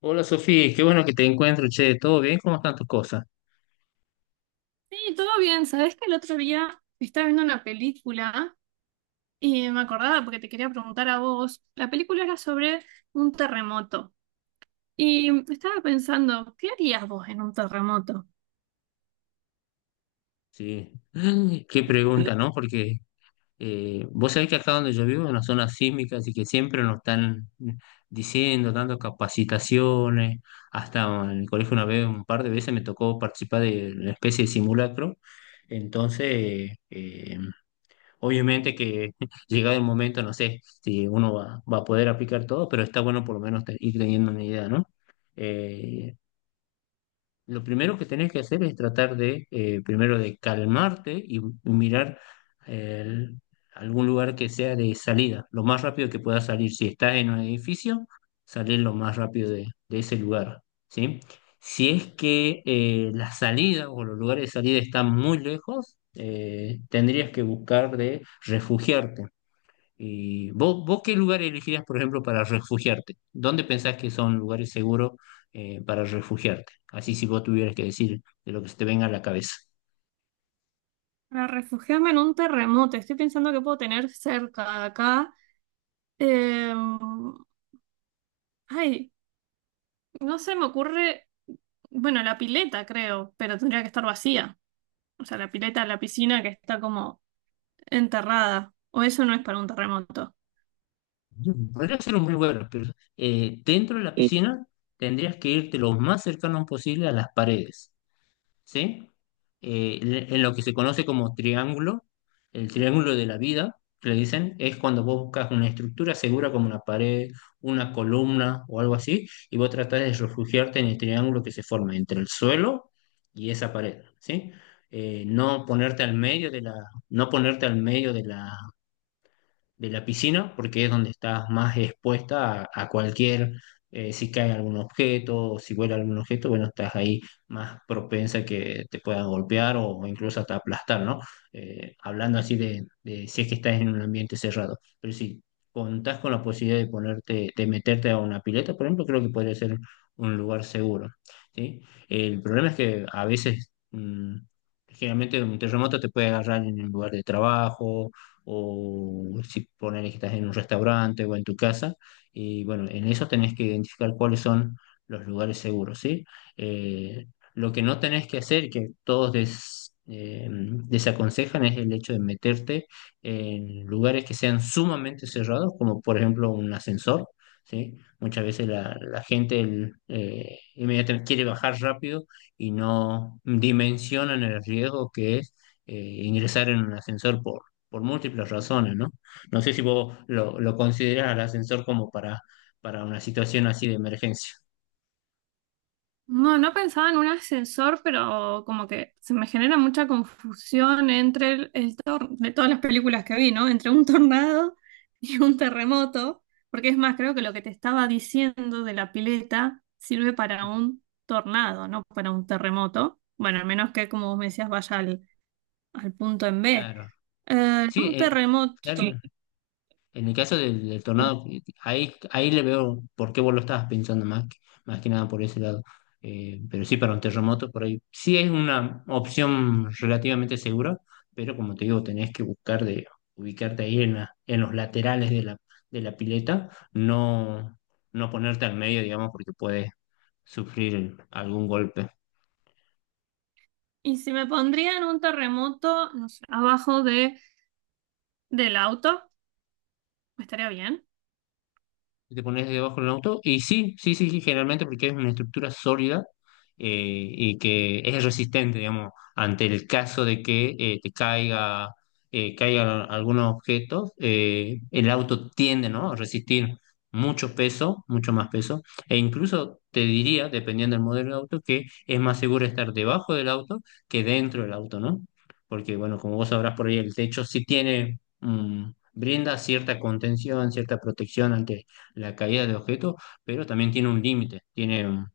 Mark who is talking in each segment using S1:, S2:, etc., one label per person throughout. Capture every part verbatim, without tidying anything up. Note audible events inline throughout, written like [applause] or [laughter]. S1: Hola Sofía, qué bueno que te encuentro, che, ¿todo bien? ¿Cómo están tus cosas?
S2: Sí, todo bien. Sabés que el otro día estaba viendo una película y me acordaba porque te quería preguntar a vos. La película era sobre un terremoto y estaba pensando, ¿qué harías vos en un terremoto?
S1: Sí, [gasps] [laughs] qué pregunta, ¿no? Porque eh, vos sabés que acá donde yo vivo es una zona sísmica, así que siempre nos están diciendo, dando capacitaciones, hasta en el colegio una vez, un par de veces me tocó participar de una especie de simulacro, entonces, eh, obviamente que [laughs] llegado el momento, no sé si uno va, va a poder aplicar todo, pero está bueno por lo menos te- ir teniendo una idea, ¿no? Eh, lo primero que tenés que hacer es tratar de, eh, primero de calmarte y mirar el- algún lugar que sea de salida, lo más rápido que puedas salir. Si estás en un edificio, salir lo más rápido de, de ese lugar, ¿sí? Si es que eh, la salida o los lugares de salida están muy lejos, eh, tendrías que buscar de refugiarte. Eh, ¿vos, vos qué lugar elegirías, por ejemplo, para refugiarte? ¿Dónde pensás que son lugares seguros eh, para refugiarte? Así si vos tuvieras que decir de lo que se te venga a la cabeza.
S2: Para refugiarme en un terremoto, estoy pensando que puedo tener cerca acá. Eh, Ay, no se me ocurre, bueno, la pileta creo, pero tendría que estar vacía. O sea, la pileta, la piscina que está como enterrada. O eso no es para un terremoto.
S1: Podría ser un buen lugar, pero eh, dentro de la piscina tendrías que irte lo más cercano posible a las paredes. ¿Sí? Eh, en en lo que se conoce como triángulo, el triángulo de la vida, que le dicen, es cuando vos buscas una estructura segura como una pared, una columna o algo así, y vos tratás de refugiarte en el triángulo que se forma entre el suelo y esa pared, ¿sí? Eh, no ponerte al medio de la, no ponerte al medio de la de la piscina, porque es donde estás más expuesta a, a cualquier, eh, si cae algún objeto o si vuela algún objeto, bueno, estás ahí más propensa que te puedan golpear o incluso hasta aplastar, ¿no? Eh, hablando así de, de si es que estás en un ambiente cerrado. Pero si contás con la posibilidad de ponerte, de meterte a una pileta, por ejemplo, creo que podría ser un lugar seguro, ¿sí? El problema es que a veces... mm, generalmente un terremoto te puede agarrar en el lugar de trabajo, o si poner que estás en un restaurante o en tu casa. Y bueno, en eso tenés que identificar cuáles son los lugares seguros, ¿sí? Eh, lo que no tenés que hacer, que todos des- eh, desaconsejan, es el hecho de meterte en lugares que sean sumamente cerrados, como por ejemplo un ascensor, ¿sí? Muchas veces la, la gente el, eh, inmediatamente quiere bajar rápido y no dimensionan el riesgo que es eh, ingresar en un ascensor por por múltiples razones, ¿no? No sé si vos lo, lo considerás al ascensor como para, para una situación así de emergencia.
S2: No, no pensaba en un ascensor, pero como que se me genera mucha confusión entre el, el tor- de todas las películas que vi, ¿no? Entre un tornado [laughs] y un terremoto, porque es más, creo que lo que te estaba diciendo de la pileta sirve para un tornado, no para un terremoto. Bueno, al menos que, como vos me decías, vaya al, al punto en B.
S1: Claro.
S2: Eh,
S1: Sí,
S2: un
S1: eh,
S2: terremoto. Sí.
S1: claro, en el caso del, del tornado, ahí, ahí le veo por qué vos lo estabas pensando más, que- más que nada por ese lado. Eh, pero sí, para un terremoto, por ahí sí es una opción relativamente segura, pero como te digo, tenés que buscar de ubicarte ahí en, la- en los laterales de la, de la pileta, no, no ponerte al medio, digamos, porque puedes sufrir algún golpe.
S2: Y si me pondría en un terremoto, no sé, abajo de, del auto, estaría bien.
S1: Y te pones debajo del auto. Y sí, sí, sí, sí, generalmente porque es una estructura sólida eh, y que es resistente, digamos, ante el caso de que eh, te caiga, eh, caigan algunos objetos, eh, el auto tiende, ¿no?, a resistir mucho peso, mucho más peso. E incluso te diría, dependiendo del modelo de auto, que es más seguro estar debajo del auto que dentro del auto, ¿no? Porque, bueno, como vos sabrás por ahí, el techo sí tiene... mm, brinda cierta contención, cierta protección ante la caída de objetos, pero también tiene un límite, tiene, un-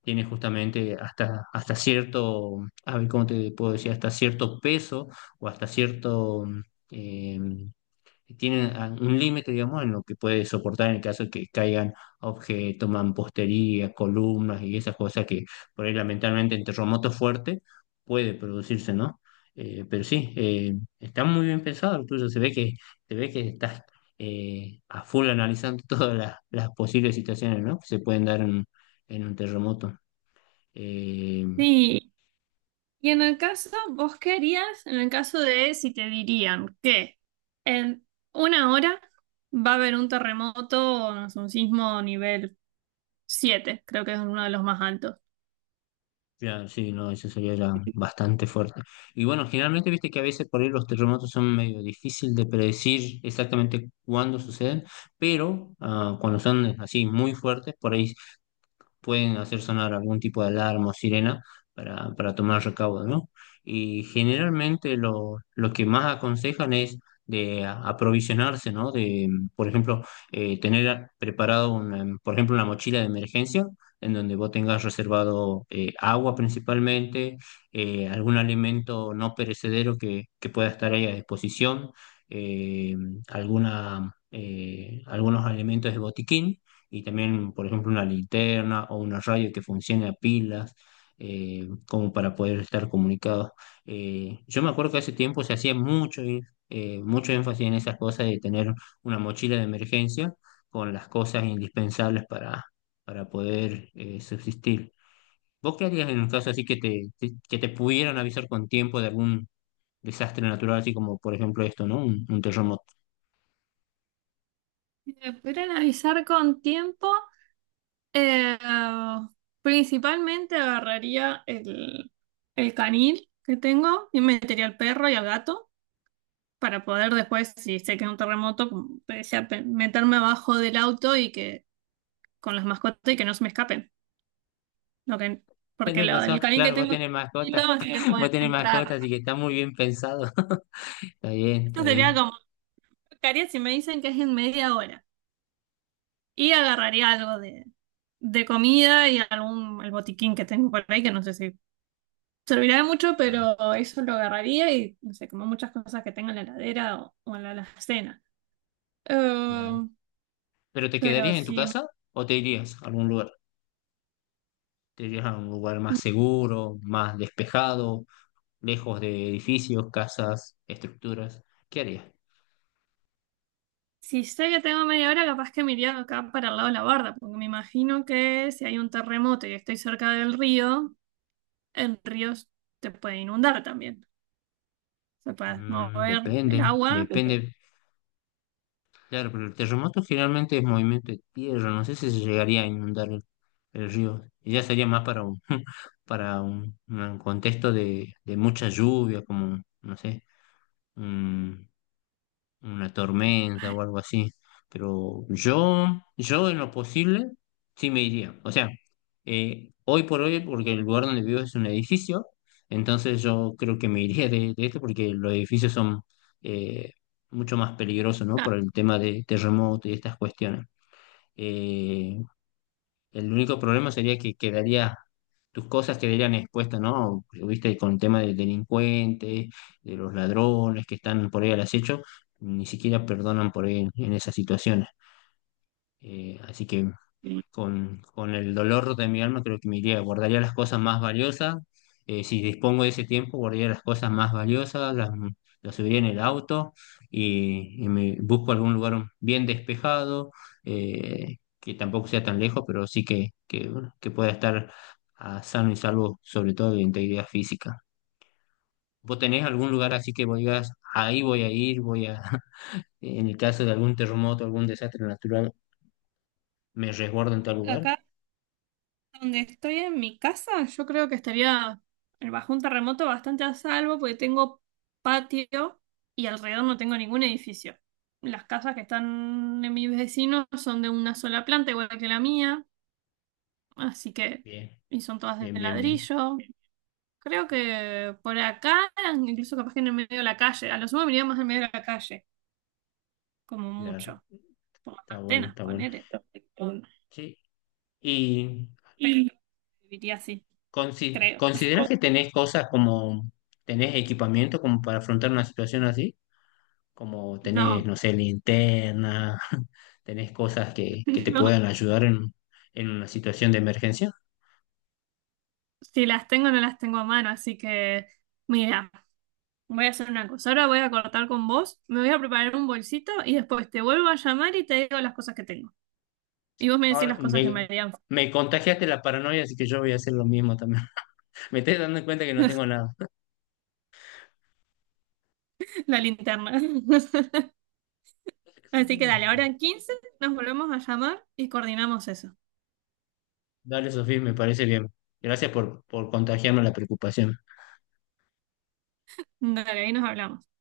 S1: tiene justamente hasta, hasta cierto, a ver, ¿cómo te puedo decir? Hasta cierto peso o hasta cierto, em, que tienen a- un límite, digamos, en lo que puede soportar en el caso de que caigan objetos, mampostería, columnas y esas cosas que por ahí lamentablemente en terremotos fuertes puede producirse, ¿no? Eh, pero sí, eh, está muy bien pensado lo tuyo, se ve que, se ve que estás eh, a full analizando [laughs] todas las, las posibles situaciones, ¿no?, que se pueden dar en, en un terremoto. Eh,
S2: Sí. Y en el caso, ¿vos qué harías en el caso de si te dirían que en una hora va a haber un terremoto, no sé, un sismo nivel siete, creo que es uno de los más altos?
S1: Claro, sí, no, eso sería ya bastante fuerte. Y bueno, generalmente viste que a veces por ahí los terremotos son medio difícil de predecir exactamente cuándo suceden, pero ah, cuando son así muy fuertes, por ahí pueden hacer sonar algún tipo de alarma o sirena para, para tomar recaudo, ¿no? Y generalmente lo, lo que más aconsejan es de a- aprovisionarse, ¿no? De, por ejemplo, eh, tener a- preparado, una, por ejemplo, una mochila de emergencia en donde vos tengas reservado eh, agua principalmente, eh, algún alimento no perecedero que, que pueda estar ahí a disposición, eh, alguna, eh, algunos alimentos de botiquín y también, por ejemplo, una linterna o una radio que funcione a pilas, eh, como para poder estar comunicados. Eh, yo me acuerdo que hace tiempo se hacía mucho, eh, mucho énfasis en esas cosas de tener una mochila de emergencia con las cosas indispensables para, para poder eh, subsistir. ¿Vos qué harías en un caso así que te, te- que te pudieran avisar con tiempo de algún desastre natural, así como por ejemplo esto, ¿no? Un, un terremoto.
S2: Me pudieran avisar con tiempo, eh, principalmente agarraría el, el canil que tengo y metería al perro y al gato para poder después, si sé que es un terremoto, como te decía, pe- meterme abajo del auto y que con las mascotas y que no se me escapen. Lo que, porque
S1: Tienes
S2: lo,
S1: razón,
S2: el canil que
S1: claro, vos
S2: tengo es
S1: tenés mascotas,
S2: chiquito, así que
S1: [laughs]
S2: puedo
S1: vos tenés
S2: entrar.
S1: mascotas, así que está muy bien pensado. [laughs] Está bien, está
S2: Eso sería
S1: bien.
S2: como lo que haría si me dicen que es en media hora. Y agarraría algo de, de comida y algún el botiquín que tengo por ahí, que no sé si servirá de mucho,
S1: Ah,
S2: pero eso lo agarraría y no sé, como muchas cosas que tengo en la heladera o, o en la alacena.
S1: claro.
S2: Eh,
S1: ¿Pero te
S2: pero
S1: quedarías en tu
S2: si, me-
S1: casa o te irías a algún lugar? ¿Te irías a un lugar más seguro, más despejado, lejos de edificios, casas, estructuras? ¿Qué harías?
S2: si sé que tengo media hora, capaz que me iría acá para el lado de la barda, porque me imagino que si hay un terremoto y estoy cerca del río. En ríos te puede inundar también. Se puede
S1: Mm,
S2: mover el
S1: depende,
S2: agua.
S1: depende. Claro, pero el terremoto generalmente es movimiento de tierra, no sé si se llegaría a inundar el río. Y ya sería más para un, [laughs] para un, un contexto de, de mucha lluvia, como, no sé, un- una tormenta o algo así. Pero yo, yo en lo posible, sí me iría. O sea, eh, hoy por hoy, porque el lugar donde vivo es un edificio, entonces yo creo que me iría de, de esto porque los edificios son eh, mucho más peligrosos, ¿no? Por
S2: Ah,
S1: el tema de terremoto y estas cuestiones. Eh, el único problema sería que quedaría, tus cosas quedarían expuestas, ¿no? Viste, con el tema de delincuentes, de los ladrones que están por ahí al acecho, ni siquiera perdonan por ahí en, en esas situaciones. Eh, así que con, con el dolor de mi alma, creo que me iría, guardaría las cosas más valiosas. Eh, si dispongo de ese tiempo, guardaría las cosas más valiosas, las, las subiría en el auto y, y me busco algún lugar bien despejado, eh, que tampoco sea tan lejos, pero sí que, que, bueno, que pueda estar ah, sano y salvo, sobre todo de integridad física. ¿Vos tenés algún lugar así que vos digas, ahí voy a ir, voy a, [laughs] en el caso de algún terremoto, algún desastre natural, me resguardo en tal lugar?
S2: acá donde estoy en mi casa, yo creo que estaría eh, bajo un terremoto bastante a salvo porque tengo patio y alrededor no tengo ningún edificio. Las casas que están en mis vecinos son de una sola planta, igual que la mía, así que,
S1: Bien,
S2: y son todas de
S1: bien, bien, bien.
S2: ladrillo. Creo que por acá, incluso capaz que en el medio de la calle, a lo sumo me iría más en medio de la calle, como
S1: Claro,
S2: mucho. Por las
S1: está bueno,
S2: antenas,
S1: está bueno.
S2: ponele. Pero
S1: Sí, y
S2: y viviría así,
S1: consi-
S2: creo.
S1: ¿consideras que tenés cosas como, tenés equipamiento como para afrontar una situación así? Como tenés,
S2: No,
S1: no sé, linterna, [laughs] tenés cosas que,
S2: [laughs]
S1: que te
S2: no.
S1: puedan ayudar en, en una situación de emergencia.
S2: Si las tengo, no las tengo a mano, así que mira, voy a hacer una cosa. Ahora voy a cortar con vos, me voy a preparar un bolsito y después te vuelvo a llamar y te digo las cosas que tengo. Y vos me decís
S1: Ahora,
S2: las cosas que me
S1: me,
S2: harían
S1: me contagiaste la paranoia, así que yo voy a hacer lo mismo también. [laughs] Me estoy dando cuenta que no tengo
S2: [laughs]
S1: nada.
S2: la linterna. [laughs] Así que dale,
S1: [laughs]
S2: ahora en quince nos volvemos a llamar y coordinamos eso.
S1: Dale, Sofía, me parece bien. Gracias por, por contagiarme la preocupación.
S2: Dale, ahí nos hablamos.